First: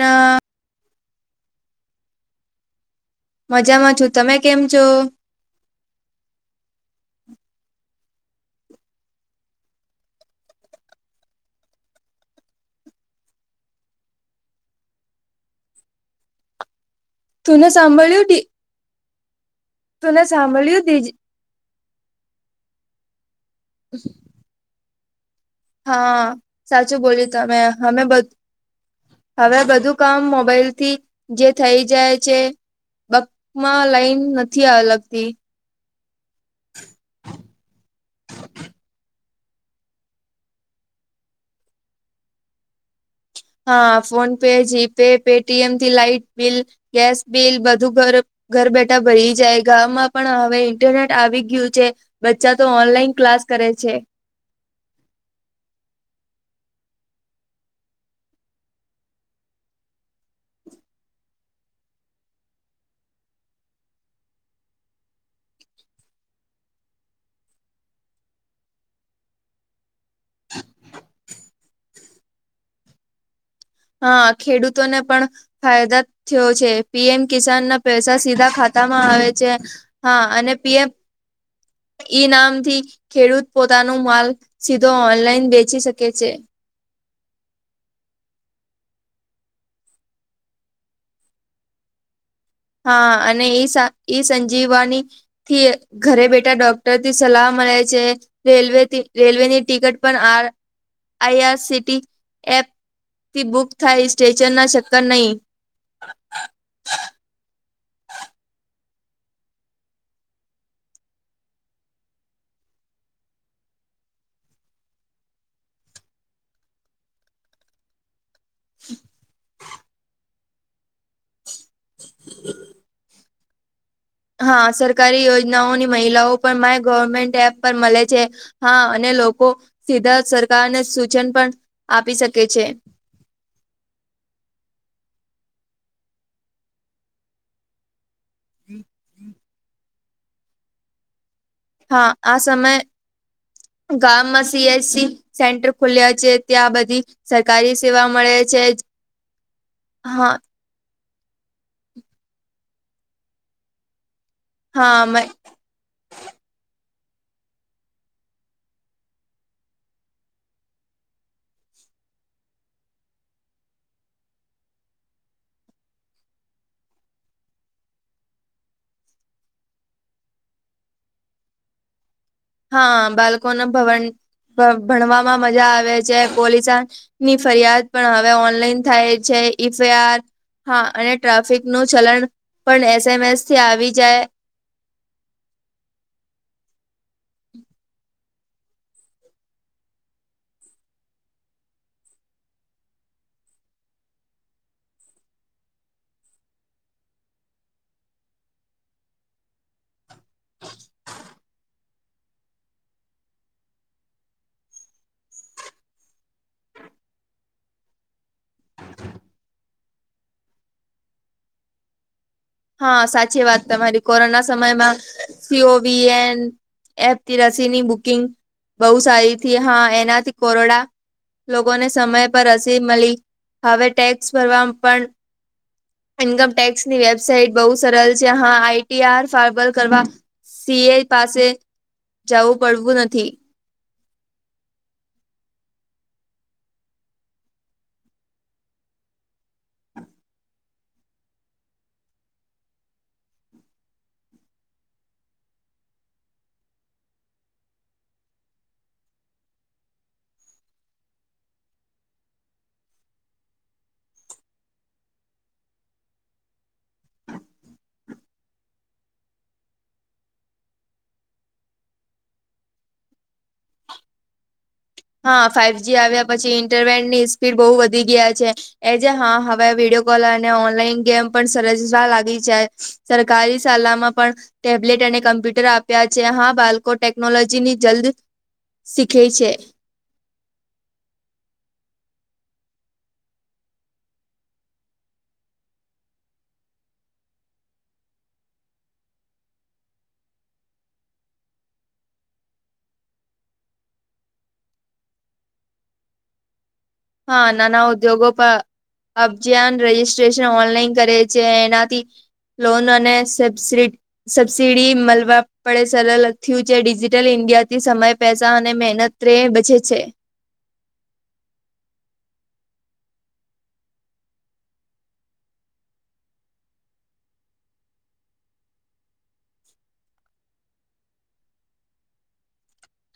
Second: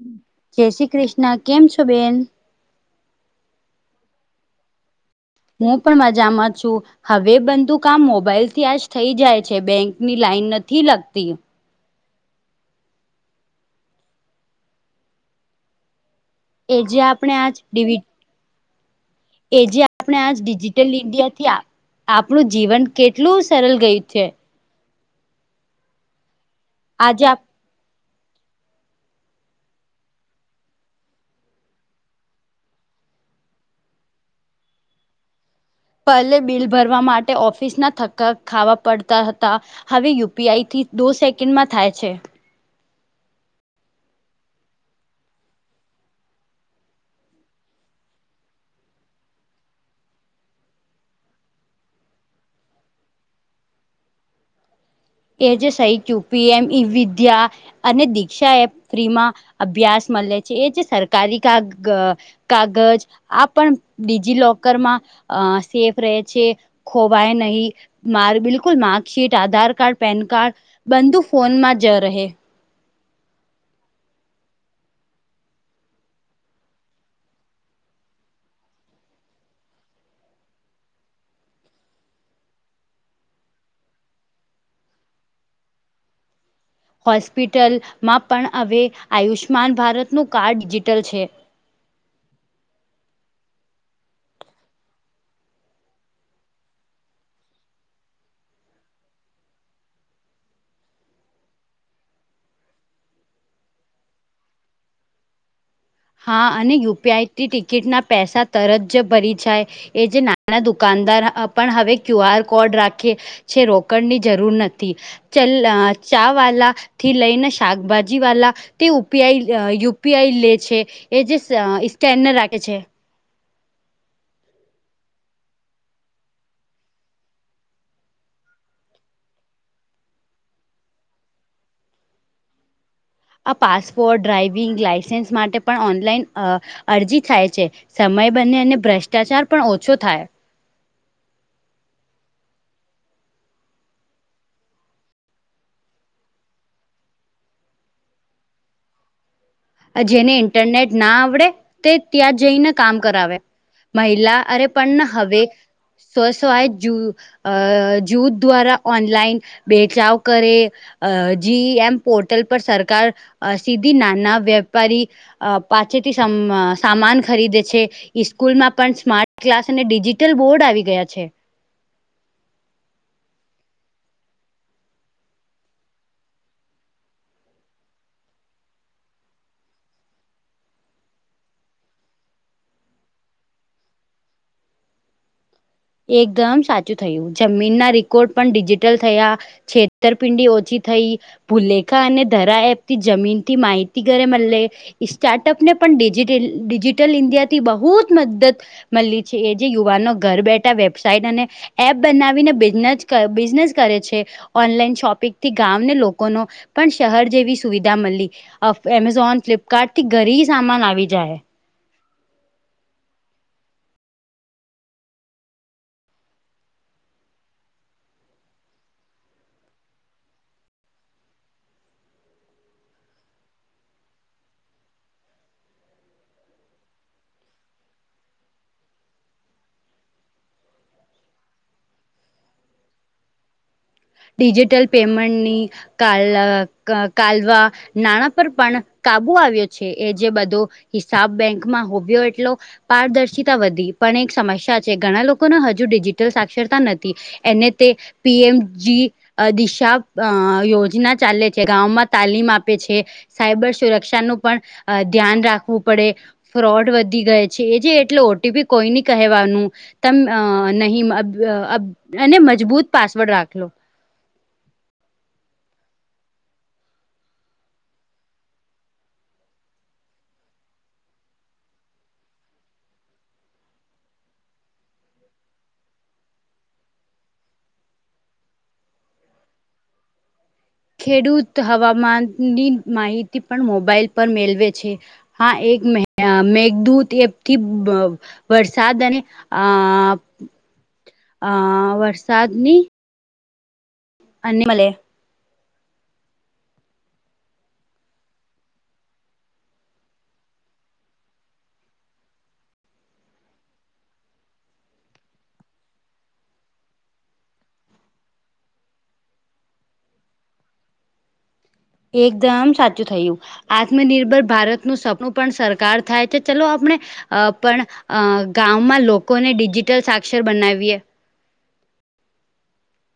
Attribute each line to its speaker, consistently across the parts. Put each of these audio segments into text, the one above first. Speaker 1: ના
Speaker 2: જય શ્રી કૃષ્ણ કેમ છો બેન?
Speaker 1: મજામાં છું તમે કેમ છો?
Speaker 2: હું પણ મજામાં છું. હવે બધુ કામ મોબાઈલ થી આજ થઈ જાય છે બેંકની લાઈન નથી લગતી. એ જે આપ- -
Speaker 1: તુ ને સાંભળ- -
Speaker 2: એ જે આપણે આજ
Speaker 1: સાંભળ્યું
Speaker 2: ડિજિટલ
Speaker 1: ડીજ
Speaker 2: ઇન્ડિયા થી આપણું જીવન કેટલું સરળ ગયું છે
Speaker 1: હા સાચું બોલ
Speaker 2: આજે આપ
Speaker 1: તમે અમે બ- - હવે બધું કામ મોબાઈલ થી જે થઈ જાય છે. બેંકમાં લાઈન નથી લગતી.
Speaker 2: પેલા બિલ ભરવા માટે ઓફિસ ના થકા ખાવા પડતા હતા. હવે યુપીઆઈથી દો સેકન્ડમાં થાય છે.
Speaker 1: હા ફોનપે જીપે પેટીએમથી લાાઈટ બિલ- - ગેસ બિલ બધું ઘર- - ઘર બેઠા ભરી જાય ગામમાં પણ હવે ઇન્ટરનેટ આવી ગયું છે. બચ્ચા તો ઓનલાઈન ક્લાસ કરે છે.
Speaker 2: એ જે સઈ ક્યુ પી એમ ઈ વિદ્યા- - અને દીક્ષા એપ ફ્રીમાં અભ્યાસ મળે છે એ જે સરકારી ક- - કાગજ આ પણ ડિજીિલોકર માં આ સેફ રહે છે. ખોવાય નહીં મા બિલકુલ marksheet Aadhaar card- - PAN card બંધુ ફોનમાં જ રહે- -
Speaker 1: હા ખેડૂતોને પણ- - ફાયદા થયો છે પીએમ કિસાન ના પૈસા સીધા ખાતા માં આવે છે. હા અને પીએમ ઈ નામથી- - ખેડૂત પોતાનો માલ સીધો ઓનલાઈન વેચી શકે છે.
Speaker 2: હોસ્પિટલમાં પણ હવે આયુષ્માન ભારતનુંું કાર્ડ ડિજિટલ છે.
Speaker 1: હા અને ઈ સંજીવવાની- - થી ઘરે બેઠા ડોક્ટર થી સલાહ મળે છે. રેલવેથી રેલવેની ટિકિટ પણ આ આઈઆરસીટી એપ- - થી બુક થાય સ્ટેશન ના ચક્કર નહીં.
Speaker 2: હા અને યુપીઆઈથી ટિકિટના પૈસા તરત જ ભરી જાય. એ જે નાના દુકાનદાર પણ હવે ક્યુ આર કોડ રાખીએ- - છે રોકણની જરૂર નથી. ચ ચા વાલા થી લઈને શાકભાજી વાલા- - તે પીઆઈ યુપીઆઈ લે છે એ જે સ્કેનર રાખે છે.
Speaker 1: હા સરકારી યોજનાઓની મહિલાઓ પણ માય ગવર્મેન્ટ એપ પર મળે છે. હા અને લોકો સીધા સરકારને સૂચન પણ આપી શકે છે.
Speaker 2: આ પાસપોર્ટ ડ્રાાઈવિંગ લાાઈસન્સ માટે પણ ઓનલાઈન અ અરજી થાય છે. સમય બને અને ભ્રષ્ટાચાર પણ ઓછો થાય.
Speaker 1: હા આ સમયે ગામમાં સીએસી- - સેન્ટર ખુલ્યા છે ત્યાં બધી સરકારી સેવા મળે છે. હા
Speaker 2: જેને ઇન્ટરનેટ ના આવડે તે ત્યાં જઈને કામ કરાવે. મહિલા અરે પણ
Speaker 1: હા
Speaker 2: હવે- - સ્વસ્ય જૂ જૂથ દ્વારા ઓનલાઈન બેચાવ કરે- - અ જી એમ પોર્ટલ પર સરકાર સીધી નાના વેપારી- - અ પાસેથી સામાન ખરીદે છે. સ્કૂલમાં પણ સ્માર્ટ ક્લાસ અને ડિજીિટલ બોર્ડ આવી ગયા છે
Speaker 1: હા બાળકો ને ભણવામાં મજા આવે છે પોલીસ ની ફરિયાદ પણ હવે ઓનલાઈન થાય છે ઈફ યાર. હા અને ટ્રાફિક નું ચલણ પણ એસ એમ એસ થી આવી જાય.
Speaker 2: એકદમ સાચું થયું જમીન ના રેકોર્ડ પણ ડિજિટલ થયા. છેતરપિંડી ઓછી થઈ. ભૂલેખા અને ધરા એપતી જમીનથી માહિતી ઘરે મળે. સ્ટાર્ટઅપને પણ ડિજિટલ ઇન્ડિયાથી બહુ જ મદદ. મળી છે એ જે યુવાનો ઘર બેઠા વેબસાઇટ અને એપ બનાવીને બિઝનેસ બિઝનેસ કરે છે ઓનલાઈન શોપિંગથી ગામને લોકોનો. પણ શહેર જેવી સુવિધા મળી એમેઝોન ફ્લિપકાર્ટ થી ઘરે સામાન આવી જાય.
Speaker 1: હા સાચી વાત તમારી કોરોના સમયમાં. સીઓવી એન એપ થી રસીની બુકિંગ. બહુ સારી થી હા એનાથી કોરોડા. લોકોને સમય પર રસી મળી હવે ટેક્સ ભરવા પણ. ઇકમ ટટેક્સની વ્યા સાઇટ બહુ સરળ છે હા આઈટીઆર ફાર્વલ કરવા સીએ પાસે જવું પડવું નથી.
Speaker 2: ડિજિટલ પેમેન્ટની ક કાલવા નાણાં પર પણ કાબુ આવ્યો છે એ જે બધો. હિસાબ બેંકમાં હોબ્યો એટલો. પારદર્શિતા વધી પણ એક સમસ્યા છે ઘણા લોકોને હજુ ડિજિટલ સાક્ષરતા નથી. એને તે પીએમ. જી દિશા અ યોજના ચાલે છે ગામમાં તાલીમ આપે છે. સાયબર સુરક્ષાનું પણ ધ્યાન રાખવું પડે. ફ્રોડ વધી ગય છે એ જે એટલે ઓટીપી કોઈ નની કહેવાનું. તમે નહી અને મજબૂત પાસવર્ડ રાખલો.
Speaker 1: હા ફાાઈવ જ આવ્યા પછી ઇન્ટરનેટ ની સ્પીડ બહુ વધી ગયા છે. એજ હા હવે વિડીયો કોલ અને ઓનલાઈન ગેમ પણ સરજવા લાગી છે. સરકારી શાલામાં પણ. ટેબ્લેટ અને કમ્પ્યુટર આપ્યા છે હા બાળકો ટેકનોલોજીની જલ્દ શીખે છે.
Speaker 2: ખેડૂત હવામાનની માહિતી પણ મોબાઈલ પર મેળવે છે. હા એક મે મેઘદૂત એથી બ વરસાદ અને આ આ વરસાદની. અને મલે.
Speaker 1: હા નાના ઉદ્યોગોપ. અફજન રજીસ્ટ્રેશન ઓનલાઈન કરે છે એનાથી. લોન અને સબસીડી. સબસીિડી મળવા પડે સરળ થયું છે ડિજિટલ ઇન્ડિયા થી સમય પેસા અને મહેનત. રે બજે છે.
Speaker 2: એકદમ સાચું થયું. આત્મનિર્ભર ભારતનું સપનું પણ સરકાર થાય છે ચલો આપણે અ પણ અ ગામમાં લોકોને ડિજિટલ સાક્ષર બનાવીએ.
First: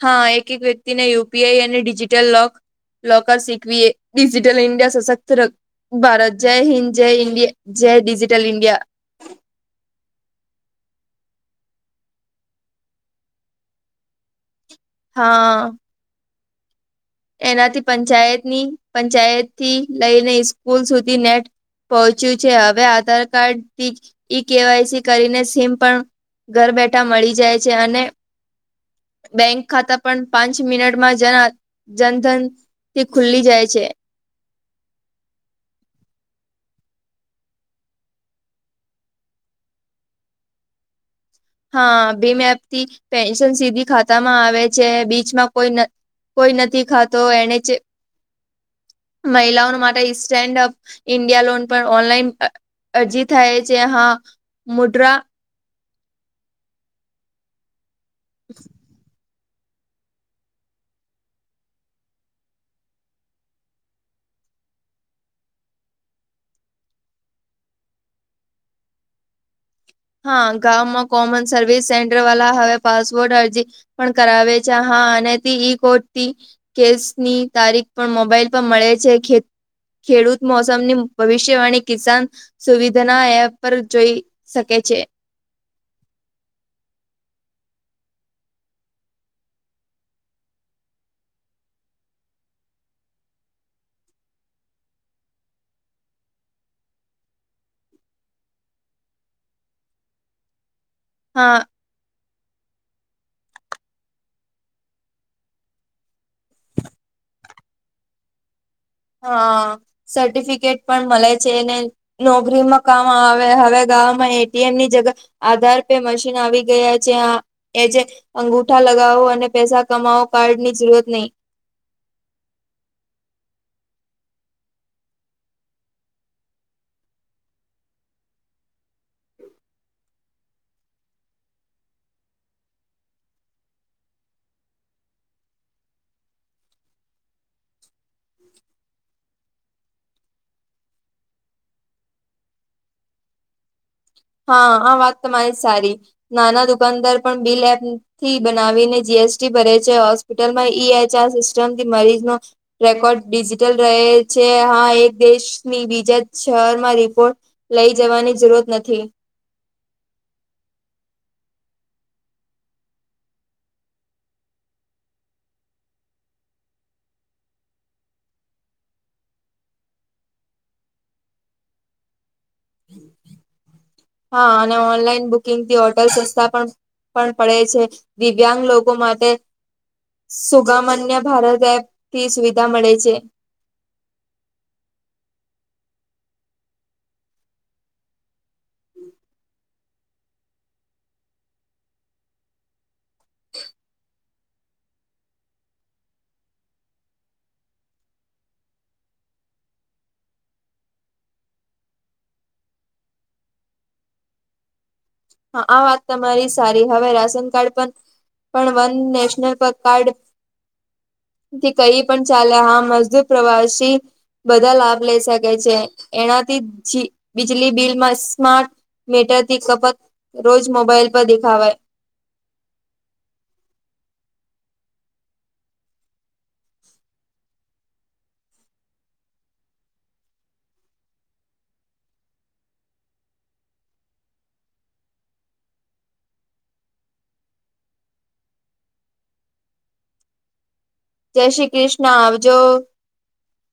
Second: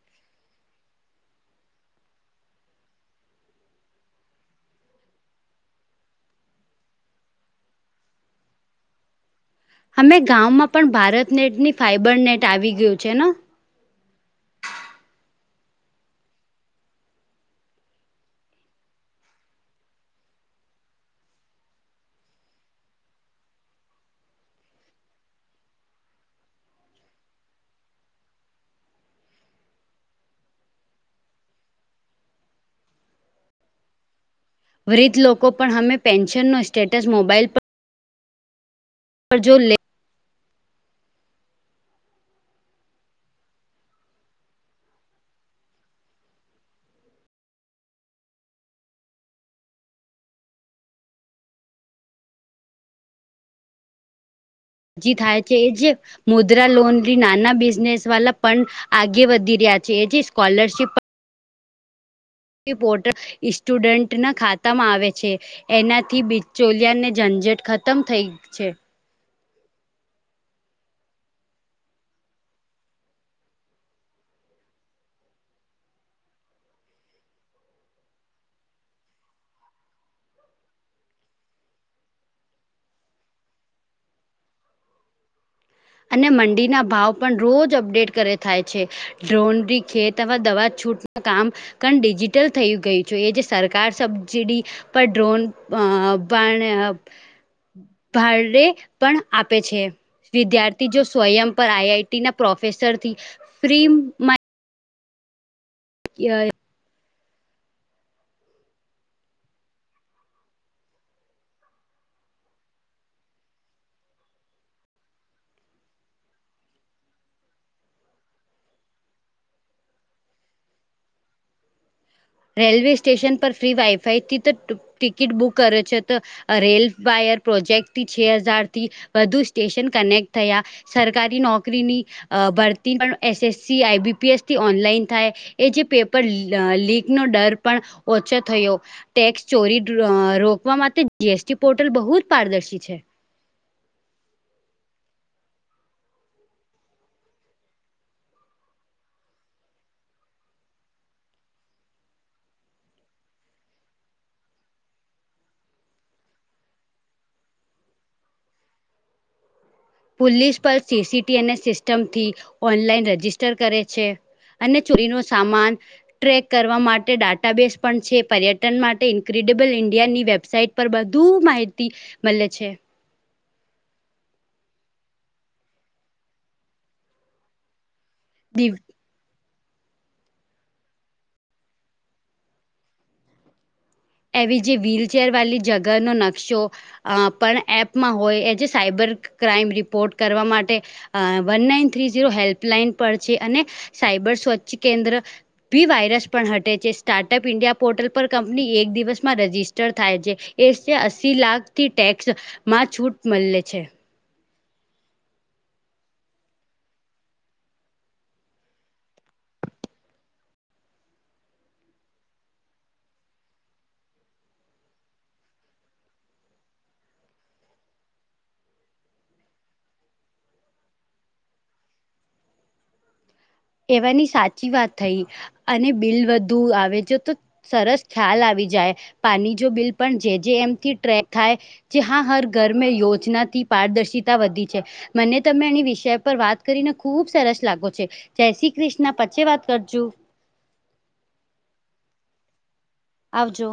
Speaker 1: હા એક એક વ્યક્તિને યુપીઆઈ અને ડિજિટલ લોક. લોકર શિકવી એ ડિજિટલ ન્ડિયા સશક્ત ર ભારત જય હિન્ જય ઇન્ડિયા જય ડિજિટલ ઇન્ડિયા
Speaker 2: અમે ગામમાં પણ ભારતનેટની ફાઈબર નેટ આવી ગયું છે ને.
Speaker 1: હા. એનાથી પંચાયતની પંચાયતથી લઈને સ્કૂલ સુધી નેટ. પહોંચ્યું છે હવે આધાર કાર્ડથી ઈ કેવાયસી કરીને સીમ પણ. ઘર બેઠા મળી જાય છે અને બેંક ખાતા પણ પાંચ મિનટમાં જયા જનધન થી ખુલ્લી જાય છે.
Speaker 2: વૃદ્ધ લોકો પણ અમે પેન્શન નુ સ્ટેટસ મોબાઈલ પર પર જો લે
Speaker 1: હા ભીમ એપ થી પેન્શન સીધી ખાતા માં આવે છે બીચમાં કોઈ ન કોઈ નથી ખાતો એને જ મહિલાઓનો માટે સ્ટેન્ડઅપ ઇન્ડિયા લોન પણ ઓનલાઈન અ અરજી થાય છે હા. મુદ્રા
Speaker 2: થાય છે એજ મુદ્રા લોન નાના બિઝનેસ વાલા પણ આગે વધી રહ્યા છે એ સ્કોલરશીપ પણ પોર્ટલ સ્ટુડન્ટના ખાતામાં આવે છે. એનાથી બિચોલિયાને ઝંઝટ ખતમ થઈ છે.
Speaker 1: હા ગામમાં કોમન સર્વિસ સેન્ટર વાળા હવે પાસપોર્ટ અરજી પણ કરાવે છે હા અને તે ઈ કોટથી કેસની તારીખ પણ મોબાઈલ પર મળે છે ખે ખેડૂત મોસમની ભવિષ્યવાણી કિસાન સુવિધાના એપ પર જોઈ શકે છે.
Speaker 2: અને મંડીના ભાવ પણ રોજ અપડેટ કરે થાય છે. ડ્રોનરી ખેતવા દવા છૂટનું કામ પણ ડિજિટલ થયુ ગયું જોઈએ જે સરકાર સબસીડી પણ ડ્રોન અ પણ અ ભાડે પણ આપે છે વિધાર્થી જો સ્વયં
Speaker 1: હા
Speaker 2: પર આઈઆઈટી ના પ્રોફેસરથી ફ્રીમાં યય
Speaker 1: હા સર્ટિફિકેટ પણ મળે છે એને નોકરીમાં કામ આવે હવે ગામમાં એટીએમની જગ આધાર પે મશીન આવી ગયા છે આ. એજ અંગુઠા લગાવો અને પૈસા કમાવો કાર્ડ ની જરૂરત નહીં.
Speaker 2: રેલવે સ્ટેશન પર ફ્રી વાઈફાઈ થી તો ટિકિટ બુક કરે છે તો રેલ વાયર પ્રોજેક્ટથી છે હજારથી વધુ સ્ટેશન કનેક્ટ થયા. સરકારી નોકરીની અ ભરતી પણ એસએસસી આઈબીપીએસથી ઓનલાઈન થાય એ જે પેપર લીક નો ડર પણ ઓછો થયો. ટેક્સ ચોરી રોકવા માટે જીએસટી પોર્ટલ બહુ જ પારદર્શી છે.
Speaker 1: હા આ વાત તમારી સારી નાના દુકાનદાર પણ બિલ એપ થી બનાવીને જીએસટી ભરે છે હોસ્પિટલમાં ઈ એચઆર સિસ્ટમથી મરીજનો રેકોર્ડ ડિજિટલ રહે છે હા એક દેશની બીજા શહેરમાં રિપોર્ટ લઈ જવાની જરૂરત નથી.
Speaker 2: પોલીસ પણ સીસીટીની સિસ્ટમથી ઓનલાઈન રજિસ્ટર કરે છે. અને ચોરી નો સામાન ટ્રેક કરવા માટે ડાટાબેસ પણ છે પર્યટન માટે ઇન્ક્રેડિબલ ઇન્ડિયાની વેબસાઇટ પર બધુ માહિતી મળે છે.
Speaker 1: હા અને ઓનલાઈન બુકિંગ થી ઓટલ સસ્તા પણ પણ પડે છે. દિવ્યાંગ
Speaker 2: દિવ
Speaker 1: લોકો માટે સુગમન્ય ભારત એપ થી સુવિધા મળે છે.
Speaker 2: એવી જે વ્હીલચેર વાલી જગરનો નકશો અ પણ એપમાં હોય એ જે સાયબર ક્રાઈમ રિપોર્ટ કરવા માટે અ one nine three zero helpline પર છે અને સાયબર સ્વચ્છ કેન્દ્ર બી વાયરસ પણ હટે છે સ્ટાર્ટઅપ ઇન્ડિયા પોર્ટલ પર કંપની એક દિવસ દિવસમાં રજિસ્ટર થાય છે એ અસી લાખથી ટેક્સ માં છૂટ મળે છે.
Speaker 1: હા આ વાત તમારી સારી હવે રાશન કાર્ડ બંદ. પણ વન નેશનલ પર કાર્ડ. થી કહી પણ ચાલે હા મજદૂર પ્રવાસી બધા લાભ લઈ શકે છે એનાથી જી બીજલી બિલમાં સ્માર્ટ મીટર તી ખપત રોજ મોબાઈલ પર દેખાવે.
Speaker 2: એવાની સાચી વાત થઈ અને બિલ વધુ આવે જો તો. સરસ થાલ આવી જાય પાણી જો બિલ પણ જે જે એમથી ટ્રેક થાય. જે હા હર ઘરમે યોજનાથી પારદર્શિતા વધી જાય. મને તમે એની વિષય પર વાત કરીને ખુબ સરસ લાગો છે. જય શ્રી કૃષ્ણ પછે વાત કરજું.
Speaker 1: જય શ્રી કૃષ્ણ આવજો.
Speaker 2: આવજો.